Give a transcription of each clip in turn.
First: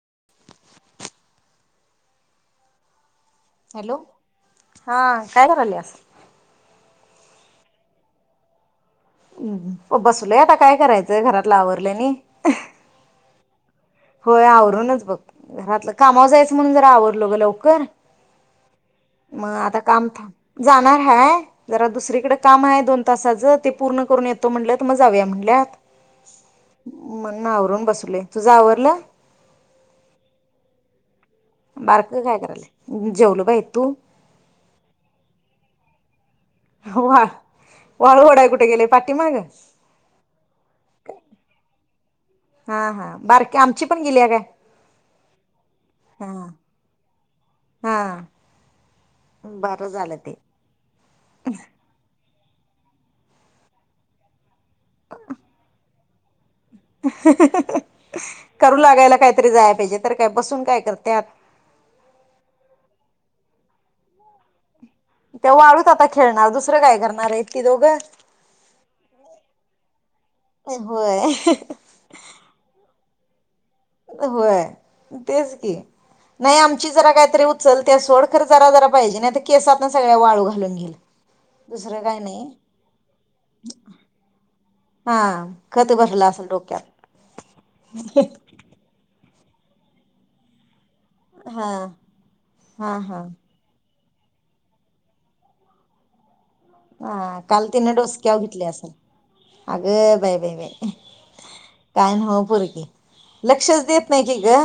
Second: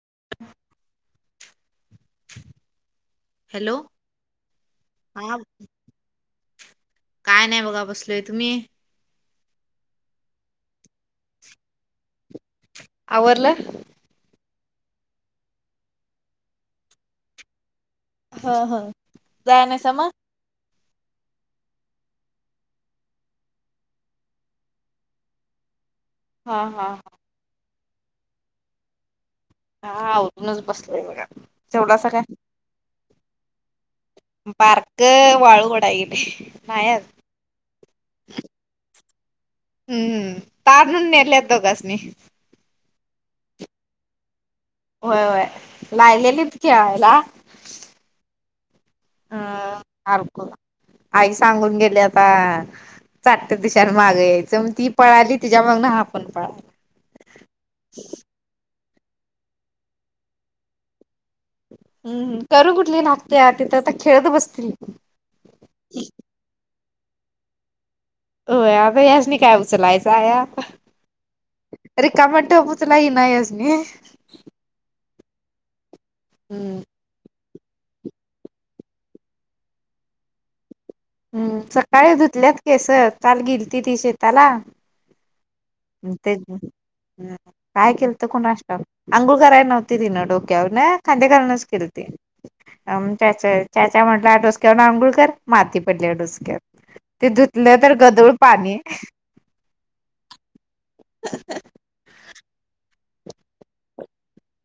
[inaudible] Hello हा काय कराल्यास? काय नाही बघा बसलोय तुम्ही? हम्म बसलोय आता काय करायचं घरातल आवरलं आणि आवरलं [inaudible] होय आवरूनच बघ घरातलं कामावर जायचं म्हणून जरा आवरलो ग लवकर हा हा मग जाया आता नाहीसा काम मग? थांब जाणार हाय जरा दुसरीकडे काम आहे दोन तासाचं ते पूर्ण करून येतो म्हणलंत मग जाऊया म्हणल्यात हा हा म्हणून आवरून बस [unintelligible] तुझ आवर [unintelligible] हा आवरूनच बसलोय बघा. जेवलासा काय? बारकं करायलय? जेवलो बाई तू? बारकं वाळू वढाय गेलय [unintelligible] नाही आजुन वा वाळू ओढाय कुठे गेलय पाठीमाग? हम्म ताट धुवून नेल्यात दोघांसनी हा हा बारकीे आमची पण गेलीया काय? होय होय लागलेली हा खेळायला हा हा बरं झालं ते हारखून आई सांगून गेल्यात हा चाट्ट दिशेन मागे यायचं. ती पळाली तिच्या मागन हा हा पण [unintelligible] [unintelligible] करू लाग [unintelligible] काहीतरी जाया पाहिजे तर काय बसून काय करत्यात? हम्म करू कुठली लागत्यात तिथ आता खेळत बसतील. त्या वाळूत आता खेळणार दुसरं दुसरं काय करणार हाईत ती दोघं होय आता यासनी काय उचलायचं हाय होय. रिकामा टप! [unintelligible] येईन आहे हेस घे होय तेच की नाही आमची जरा काहीतरी उत चल त्या सो, खर जरा-जरा पाहिजे, नाही तर केसातनं सगळ्या वाळू घालून घेईल. हम्म दुसरं सकाळी काय नाही धुतल्यात केस काल गेलती ती शेताला. हाआ तेन काय केलत कोणास ठाव. आंघोळ कराय नवती तिनं डोक्यावरनं? कांदे घालूनच केल हा. हुतें हा अम हा च्या चाय च्या चाय त्या म्हटल्या डोसक्यावरन आंघोळकर, माती पडल्या डोसक्यात. हा काल तीनं डोसक्याव घेतली असल. अगं बाई! बाई! बाई! काय नव्ह पोरगी लक्षच देत नाही की ग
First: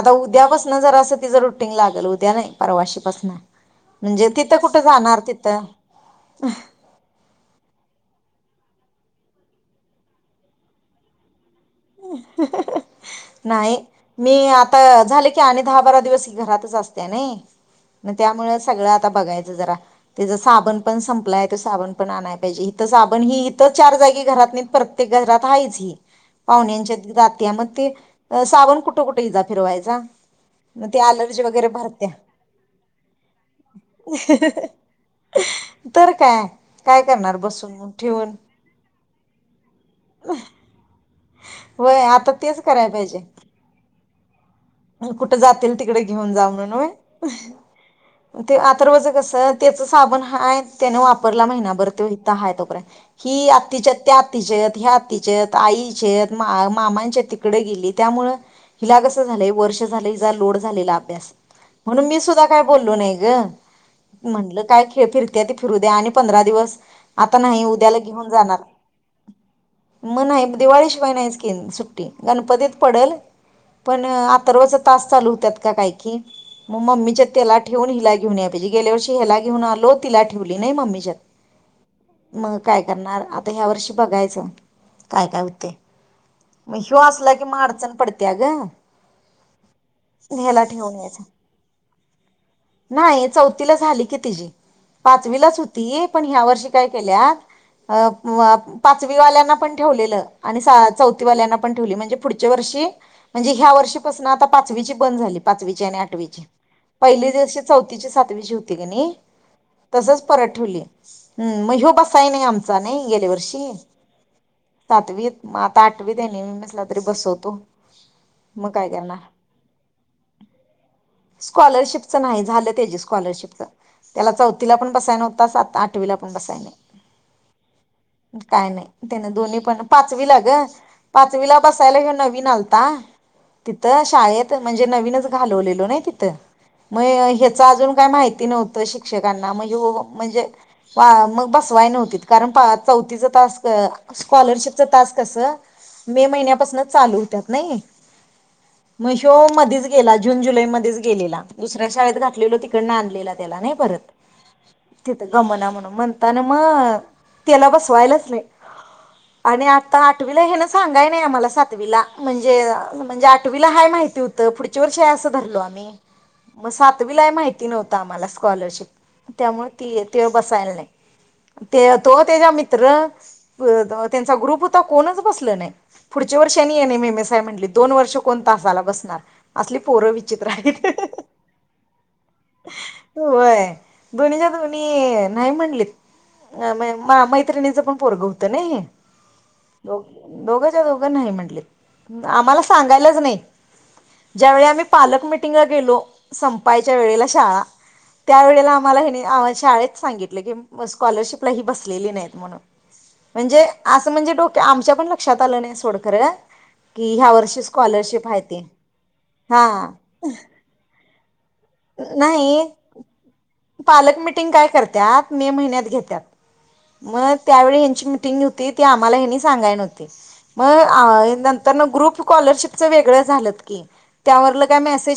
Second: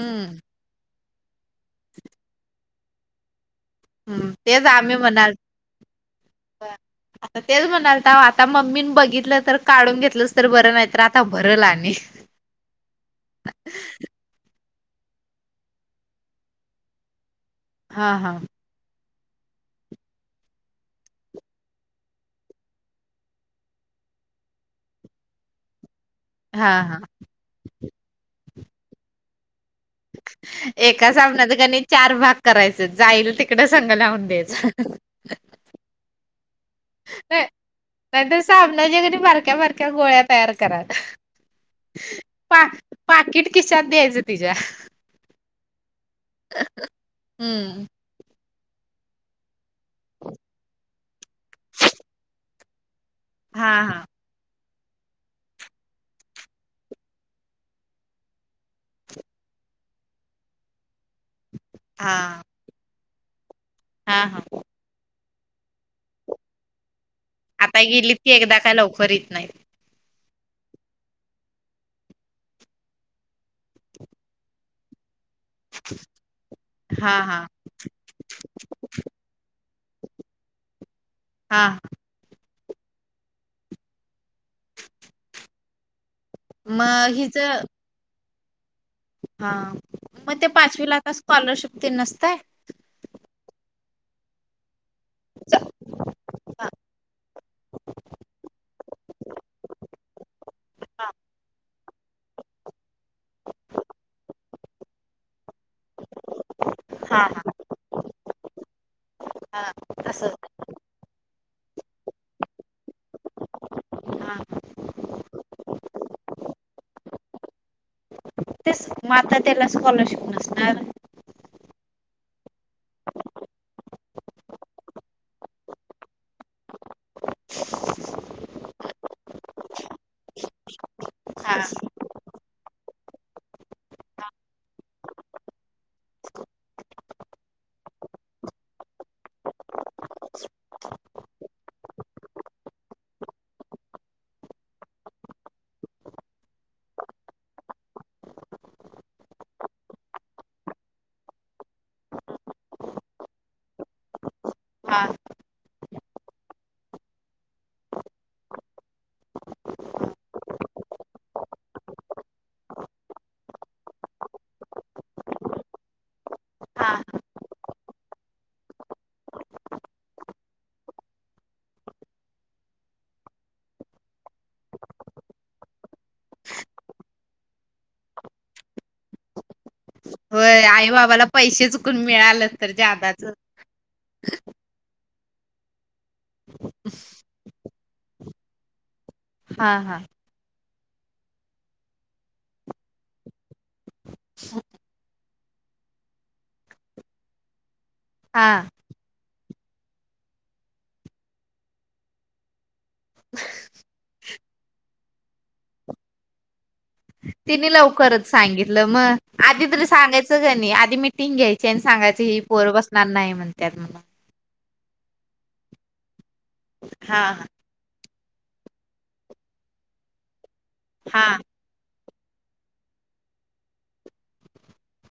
आता उद्यापासनं जरासं तिज रुटिंग लागल उद्या नाही परवाशीपासन म्हणजे तिथं तेच कुठं आम्ही जाणार म्हणाल तिथं आता तेच म्हणालताव आता मम्मीनं बघितलं तर काढून घेतलंच तर बरं, नाही तर आता हु नाही मी आत त झाले की आणि दहा बारा दिवस घरातच असत्या नइ. म हा हा त्यामुळे सगळ्यात आता बघायच जरा तिजा साबण पण संपलाय. त्यो साबण पण आणाय पाहिजे. इथं साबण ही इथं चार जागी घरात नी प्रत्येक घरात हाईच ही. हा हा. पाहुण्यांच्यात गात्या मं ते अ सावन कुठं कुठं हिजा फिरवाय एका साबणाच कणी भरत्या. चार भाग करायच जाईल तिकड संग लावून द्यायच. तर काय काय करणार बसून मग ठेवून नाहींतर साबणाचा की नाही बारक्या बारक्या गोळ्या तयार करा व्हय आता तेच कराय पाहिजे. तेज तीज्या म कुठं जातील? तिकडं घेऊन जा म्हणून हम्म ते अर्थवच कस त्याच साबण हाय त्याने वापरला महिनाभर तो हित हाय तो पर्यंत हि हा आत्तीच्यात हा त्या आत्तीच्यात ह्या आत्तीच्यत, आईच्यत, मामांच्या तिकडे गेली त्यामुळ हिला कस झालंय वर्ष झालय जा लोड झालेला अभ्यास. म्हणून मी हा सुद्धा काय बोललो नाही य हा हा म्हणलं काय खेळ फिर.... द्या की फिरू द्या आणि पंधरा दिवस नाही आता उद्याला गेलीत की एकदा काय लवकर येत नाहीत म नाही, दिवाळीशिवाय नाहीच कीन सुट्टी, गणपतीत पडल पण आप सर्वच तास चालू त्यात कां काय की, मग ममी हा चे हा त्येला ठेवून हिला घेऊन याया पाहिजे, गेल्या वर्षी ह्याला घेऊन आलो. तिला ठेवली नाही मम्मीच्यात हा मग काय करणार आता ह्या वर्षी बघायचं काय काय होते मंग ह्यो मग असला हिच की म अडचण पडती त्या ग हा मग ते ह्याला पाचवीला, ठेवून आता यायचं स्कॉलरशिप ते नसतय नाही चौथीला झाली की तिजी पाचवीलाच हा होती पण ह्या वर्षी काय केल्या आ अ पाचवी वाल्यांना पण ठेवलेलं आणि सहा चौथी वाल्यांना पण ठेवली म्हणजे पुढच्या वर्षी म्हणजे ह्या वर्षी आता पाचवीची बंद झाली पाचवीची आणि आठवीची हा पहिली दिवशी चौथी ची सात [unintelligible] हा तसच असं परत ठिवली हम्म म ह्यो बसा नाही आमचा नाही गेल्या वर्षी हा सातवीत, मं आता आठवी, देनी मी म्हसला तरी बसवतो. मग तेच काय म करणार आता त्याला स्कॉलरशिप नसणार स्कॉलरशिपच नाही झालं तेची स्कॉलरशिपच त्याला, चौथीला पण बसाय नव्हता सात आठवीला पण बसाय नाही, काय नाही त्याने दोन्ही पण पाचवीला ग हा पाचवीला बसायला घेऊ नवीन आलता. तिथ शाळेत म्हणजे नवीनच घालवलेलो न तिथ मग ह्याच अजून काय माहिती नव्हतं शिक्षकांना म्हणजे हो म्हणजे मग बसवाय नव्हती कारण चौथीच तास स्कॉलरशिपच तास कस मे महिन्यापासूनच चालू होतात नाही.... मंग ह्यो मधीच गेला जुन जुलैच मध्ये गेलेला दुसऱ्या शाळेत घातलेलो तिकड ना आणलेला त्याला नाही परत हा तिथं गमना म्हणून म्हणताना मग त्याला बसवायलाच आणि आता आठवीला हे ना सांगाय नाही आम्हाला सातवीला म्हणजे म्हणजे आ आटवीला, हाय माहिती होत पुढच्या वर्षी असं धरलो आम्ही म हा सातवीला माहिति नव्हतं आम्हाला स्कॉलरशिप, त्यामुळे ति ते बसायला नाही ते तो तेचा मित्र त्यांचा ग्रुप होता कोणच बसल नाही, पुढच्या वर्षानी N M M S I म्हनलं दोन वर्ष. कोण तासाला बसणार असली पोरं विचित्र होय आहेत आई बाबाला पैसे चुकून मिळाले तर जादाच दोनीच्या दोनी नाही म्हणलेत माय मैत्रिणीचं पण पोरगं होत ना हे हा हा दोघ दोघ च ते दोघ नाही म्हटले आम्हाला सांगायलाच की नाही ज्यावेळी आम्ही पालक मिटिंगला गेलो संपायच्या वेळेला शाळा त्या हा वेळेला आम्हाला ह्यांनी आम्हाला शाळेत सांगितलं की स्कॉलरशिपला ही बसलेली नाहीत म्हणून म्हणजे असं म्हणजे डोके आमच्या पण लक्षात आलं नाही सोड खर.. की ह्या वर्षीच खरच सांगितलं म आधी तरी सांगायच त्यांनी आ ती मिटिंग घ्याय त्यान सांगायच ही नाही पोरं बसणार नाही म्हणत्यात म्हणून पालक मिटिंग काय करत्यात मे महिन्यात घेत्यात हा म त्यावेळी यांची मि मिटिंग व्हती ती आम्हाला ह्यांनी सांगाय नव्हती म हा आ नंतर न ग्रुप कॉलरशीपच वेगळं झालत की त्यावरल काय मेसेज